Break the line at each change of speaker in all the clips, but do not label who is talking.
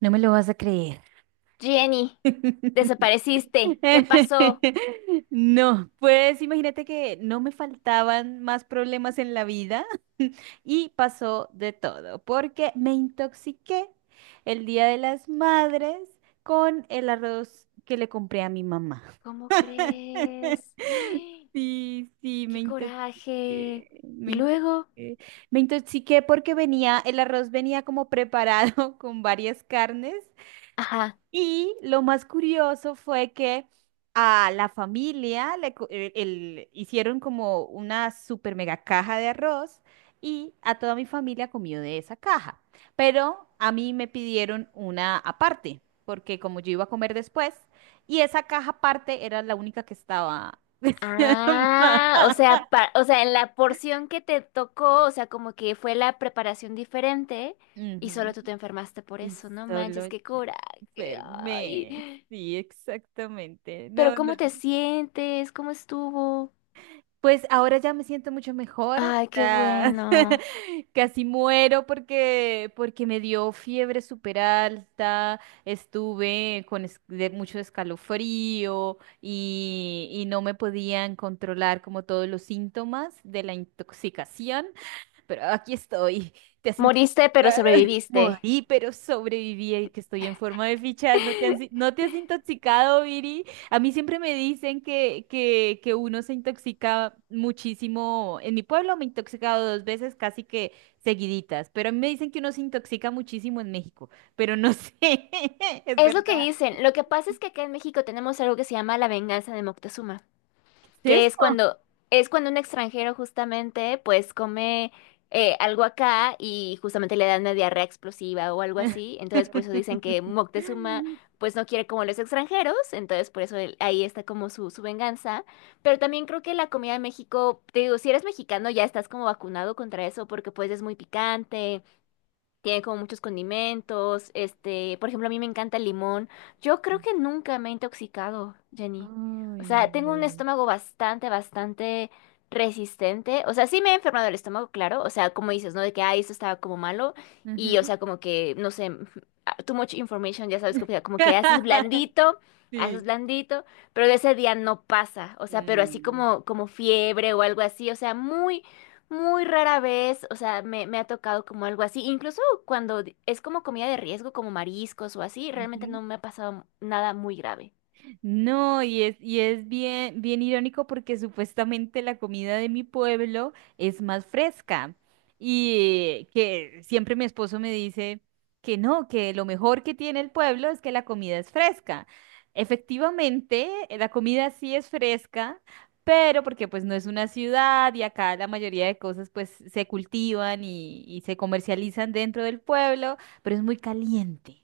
No me lo vas a creer.
Jenny, desapareciste. ¿Qué pasó?
No, pues imagínate que no me faltaban más problemas en la vida y pasó de todo, porque me intoxiqué el Día de las Madres con el arroz que le compré a mi mamá.
¿Cómo crees? ¡Eh!
Sí, sí, me
¡Qué
intoxiqué,
coraje!
me
Y
intoxiqué.
luego,
Me intoxiqué porque el arroz venía como preparado con varias carnes.
ajá.
Y lo más curioso fue que a la familia le co- el- hicieron como una super mega caja de arroz y a toda mi familia comió de esa caja. Pero a mí me pidieron una aparte, porque como yo iba a comer después, y esa caja aparte era la única que estaba.
Ah, o sea, o sea, en la porción que te tocó, o sea, como que fue la preparación diferente y solo
Ujú.
tú te enfermaste por
Y
eso. No
solo
manches, qué
yo.
coraje.
Fermé.
Ay.
Sí, exactamente.
Pero
No, no.
¿cómo te sientes? ¿Cómo estuvo?
Pues ahora ya me siento mucho mejor,
Ay, qué
ya.
bueno.
Casi muero porque me dio fiebre súper alta, estuve con de mucho escalofrío y no me podían controlar como todos los síntomas de la intoxicación, pero aquí estoy. ¿Te has...?
Moriste, pero sobreviviste.
Morí, pero sobreviví y que estoy en forma de fichas. ¿No te has, no te has intoxicado, Viri? A mí siempre me dicen que uno se intoxica muchísimo. En mi pueblo me he intoxicado dos veces casi que seguiditas, pero a mí me dicen que uno se intoxica muchísimo en México, pero no sé, ¿es
Es lo que
verdad?
dicen. Lo que pasa es que acá en México tenemos algo que se llama la venganza de Moctezuma,
¿Qué es
que
eso?
es cuando un extranjero justamente pues come algo acá y justamente le dan una diarrea explosiva o algo así. Entonces por eso dicen que Moctezuma pues no quiere como los extranjeros, entonces por eso ahí está como su venganza. Pero también creo que la comida de México, te digo, si eres mexicano ya estás como vacunado contra eso porque pues es muy picante. Tiene como muchos condimentos, este, por ejemplo, a mí me encanta el limón. Yo creo que nunca me he intoxicado, Jenny. O
Ay,
sea, tengo un
no.
estómago bastante resistente. O sea, sí me he enfermado el estómago, claro. O sea, como dices, ¿no? De que, ay, esto estaba como malo. Y, o
Ujú.
sea, como que, no sé, ah, too much information, ya sabes, como que haces
Sí.
blandito, pero de ese día no pasa. O sea, pero así
Mm.
como, como fiebre o algo así. O sea, muy. Muy rara vez, o sea, me ha tocado como algo así. Incluso cuando es como comida de riesgo, como mariscos o así, realmente
Ujú.
no me ha pasado nada muy grave.
No, y es bien, bien irónico porque supuestamente la comida de mi pueblo es más fresca. Y que siempre mi esposo me dice que no, que lo mejor que tiene el pueblo es que la comida es fresca. Efectivamente, la comida sí es fresca, pero porque pues no es una ciudad y acá la mayoría de cosas pues se cultivan y se comercializan dentro del pueblo, pero es muy caliente.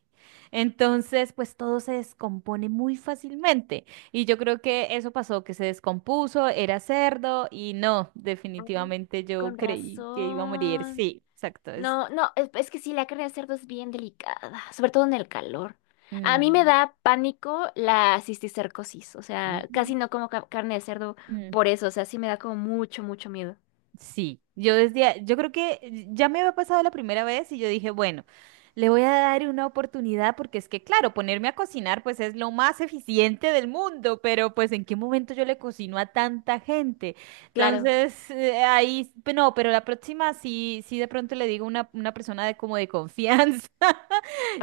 Entonces, pues todo se descompone muy fácilmente. Y yo creo que eso pasó, que se descompuso, era cerdo y no,
Ah,
definitivamente yo
con
creí que iba a morir.
razón.
Sí, exacto. Es...
No, no, es que sí, la carne de cerdo es bien delicada, sobre todo en el calor. A mí me
Ujú.
da pánico la cisticercosis, o sea, casi no como carne de cerdo
Ujú.
por eso, o sea, sí me da como mucho miedo.
Sí, yo creo que ya me había pasado la primera vez y yo dije, bueno, le voy a dar una oportunidad porque es que, claro, ponerme a cocinar pues es lo más eficiente del mundo, pero pues ¿en qué momento yo le cocino a tanta gente?
Claro.
Entonces, no, pero la próxima sí, sí de pronto le digo a una persona de como de confianza.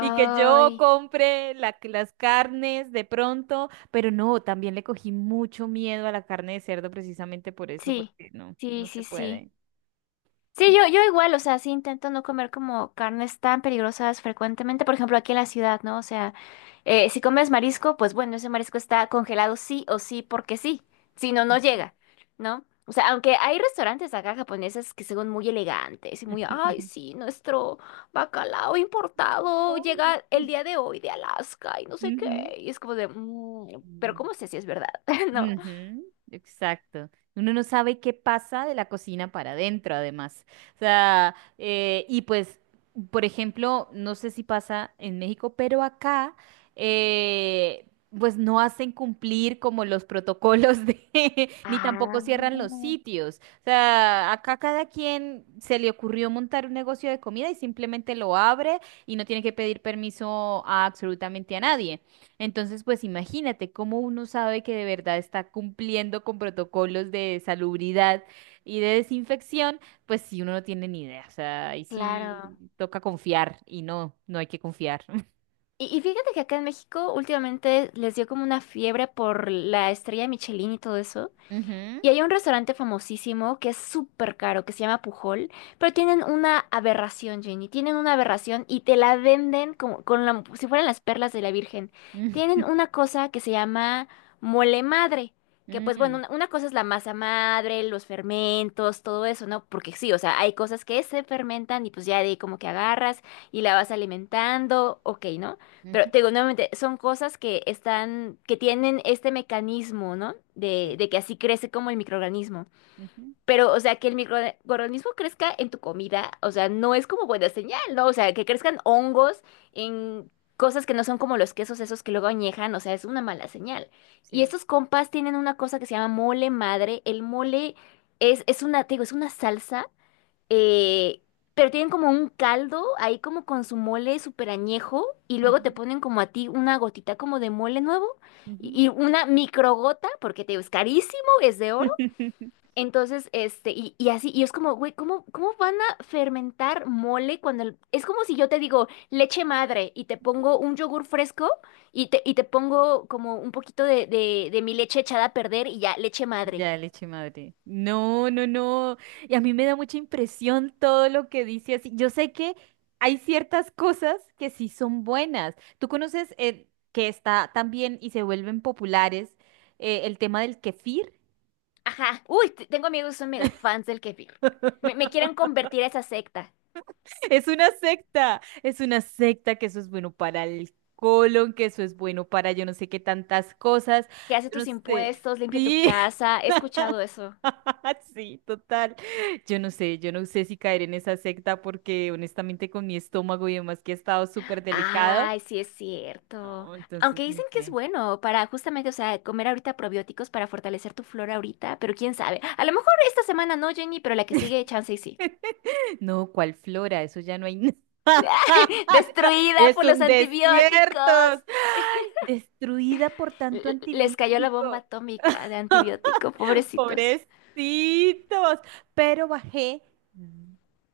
Y que yo compre las carnes de pronto, pero no, también le cogí mucho miedo a la carne de cerdo precisamente por eso,
sí,
porque no,
sí,
no se
sí, sí.
puede.
Sí, yo igual, o sea, sí intento no comer como carnes tan peligrosas frecuentemente, por ejemplo, aquí en la ciudad, ¿no? O sea, si comes marisco, pues bueno, ese marisco está congelado sí o sí porque sí, si no, no llega, ¿no? O sea, aunque hay restaurantes acá japoneses que son muy elegantes y muy, ay, sí, nuestro bacalao importado
No.
llega el día de hoy de Alaska y no sé qué, y es como de, "Mm, pero
Ujú.
¿cómo sé si es verdad? ¿No?
Ujú, exacto. Uno no sabe qué pasa de la cocina para adentro, además. O sea, y pues, por ejemplo, no sé si pasa en México, pero acá, eh, pues no hacen cumplir como los protocolos de, ni tampoco
Ah,
cierran los sitios. O sea, acá cada quien se le ocurrió montar un negocio de comida y simplemente lo abre y no tiene que pedir permiso a absolutamente a nadie. Entonces, pues imagínate cómo uno sabe que de verdad está cumpliendo con protocolos de salubridad y de desinfección, pues si uno no tiene ni idea. O sea, ahí
claro.
sí toca confiar y no, no hay que confiar.
Y fíjate que acá en México últimamente les dio como una fiebre por la estrella Michelin y todo eso.
Ujú.
Y hay un restaurante famosísimo que es súper caro, que se llama Pujol, pero tienen una aberración, Jenny. Tienen una aberración y te la venden como con si fueran las perlas de la Virgen.
Mm.
Tienen una cosa que se llama mole madre, que pues bueno,
Mm.
una cosa es la masa madre, los fermentos, todo eso, ¿no? Porque sí, o sea, hay cosas que se fermentan y pues ya de ahí como que agarras y la vas alimentando, ok, ¿no? Pero
Ujú.
te digo nuevamente, son cosas que están, que tienen este mecanismo, ¿no? De,
Sí.
de que así crece como el microorganismo.
Ujú.
Pero, o sea, que el microorganismo crezca en tu comida, o sea, no es como buena señal, ¿no? O sea, que crezcan hongos en cosas que no son como los quesos esos que luego añejan, o sea, es una mala señal. Y
Sí.
estos compas tienen una cosa que se llama mole madre. El mole es una, te digo, es una salsa eh, pero tienen como un caldo ahí como con su mole súper añejo y
Ujú,
luego te ponen como a ti una gotita como de mole nuevo
ujú.
y una microgota, porque te digo, es carísimo, es de oro.
No.
Entonces, este, y así, y es como, güey, ¿cómo van a fermentar mole cuando es como si yo te digo leche madre y te pongo un yogur fresco y te pongo como un poquito de, de mi leche echada a perder y ya, leche madre.
Ya, leche madre. No, no, no. Y a mí me da mucha impresión todo lo que dice así. Yo sé que hay ciertas cosas que sí son buenas. Tú conoces que está también y se vuelven populares, el tema del kefir.
Ajá. Uy, tengo amigos que son mega fans del kefir. Me quieren convertir a esa secta
Es una secta que eso es bueno para el colon, que eso es bueno para yo no sé qué tantas cosas.
que hace
Yo no
tus
sé.
impuestos, limpia tu
Sí.
casa. He escuchado eso.
Sí, total. Yo no sé si caer en esa secta porque honestamente con mi estómago y demás que ha estado súper delicado.
Ay, sí es cierto.
No, entonces
Aunque
no
dicen que es
sé.
bueno para justamente, o sea, comer ahorita probióticos para fortalecer tu flora ahorita, pero quién sabe. A lo mejor esta semana no, Jenny, pero la que sigue, chance y sí.
No, ¿cuál flora? Eso ya no hay nada.
Destruida
Es
por los
un desierto.
antibióticos.
Destruida por tanto
Les cayó la bomba
antibiótico.
atómica de antibiótico, pobrecitos.
Pobrecitos. Pero bajé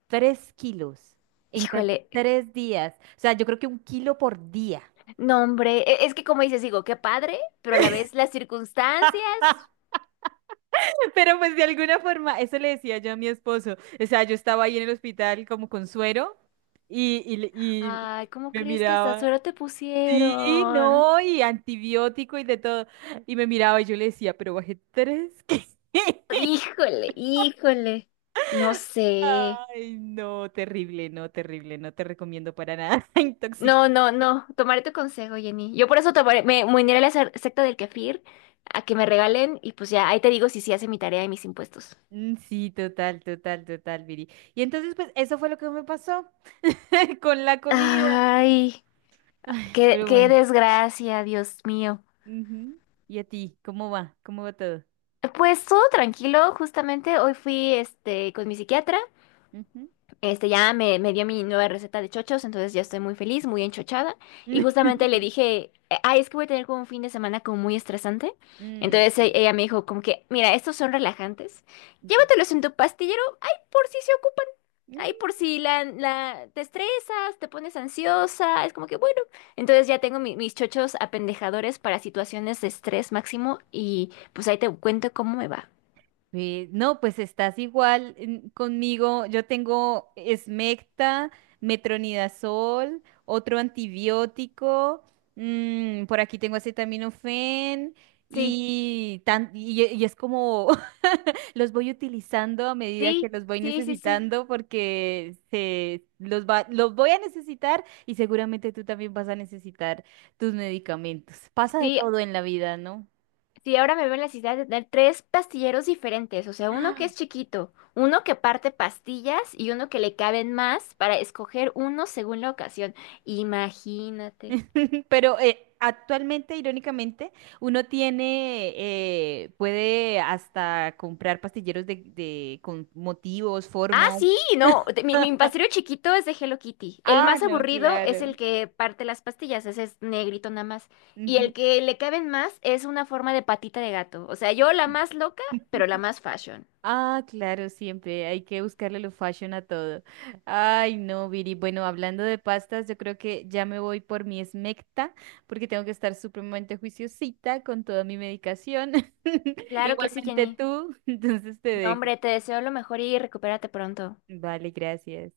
3 kilos en casi
Híjole.
3 días. O sea, yo creo que un kilo por día.
No, hombre, es que como dices, digo, qué padre, pero a la vez las circunstancias.
Pero pues de alguna forma, eso le decía yo a mi esposo. O sea, yo estaba ahí en el hospital como con suero y
Ay, ¿cómo
me
crees que hasta
miraba.
suero te
Sí,
pusieron?
no, y antibiótico y de todo. Y me miraba y yo le decía, "Pero bajé 3 kilos".
Híjole, híjole. No sé.
Ay, no, terrible, no, terrible, no te recomiendo para nada. Intoxic.
No, no, no. Tomaré tu consejo, Jenny. Yo por eso tomaré, me uniré a la secta del kefir a que me regalen y pues ya, ahí te digo si sí hace mi tarea y mis impuestos.
Mm. Sí, total, total, total, Viri. Y entonces, pues, eso fue lo que me pasó con la comida.
Ay,
Ay,
qué,
pero
qué
bueno.
desgracia, Dios mío.
Ujú. ¿Y a ti? ¿Cómo va? ¿Cómo va todo?
Pues todo tranquilo, justamente hoy fui este con mi psiquiatra.
Ujú.
Este ya me dio mi nueva receta de chochos, entonces ya estoy muy feliz, muy enchochada. Y justamente le dije, ay, es que voy a tener como un fin de semana como muy estresante.
Mm,
Entonces
sí.
ella me dijo como que, mira, estos son relajantes.
Ok.
Llévatelos en tu pastillero, ay, por si se ocupan. Ay,
Mm.
por si te estresas, te pones ansiosa, es como que bueno. Entonces ya tengo mis chochos apendejadores para situaciones de estrés máximo y pues ahí te cuento cómo me va.
Ve, no, pues estás igual conmigo. Yo tengo Smecta, metronidazol, otro antibiótico. Mm, por aquí tengo acetaminofén
Sí,
y es como los voy utilizando a medida que
sí,
los voy
sí, sí, sí.
necesitando porque los voy a necesitar y seguramente tú también vas a necesitar tus medicamentos. Pasa de
Sí,
todo en la vida, ¿no?
sí, ahora me veo en la necesidad de tener tres pastilleros diferentes, o sea, uno que es chiquito, uno que parte pastillas y uno que le caben más para escoger uno según la ocasión. Imagínate.
Pero actualmente, irónicamente, uno tiene, puede hasta comprar pastilleros con motivos,
Ah,
formas.
sí, no, mi, mi pastillero chiquito es de Hello Kitty. El
Ah,
más
no,
aburrido es
claro.
el que parte las pastillas, ese es negrito nada más. Y
Ujú.
el que le caben más es una forma de patita de gato. O sea, yo la más loca, pero la más fashion.
Ah, claro, siempre hay que buscarle lo fashion a todo. Ay, no, Viri. Bueno, hablando de pastas, yo creo que ya me voy por mi esmecta porque tengo que estar supremamente juiciosita con toda mi medicación.
Claro que sí,
Igualmente
Jenny.
tú, entonces te
No,
dejo.
hombre, te deseo lo mejor y recupérate pronto.
Vale, gracias.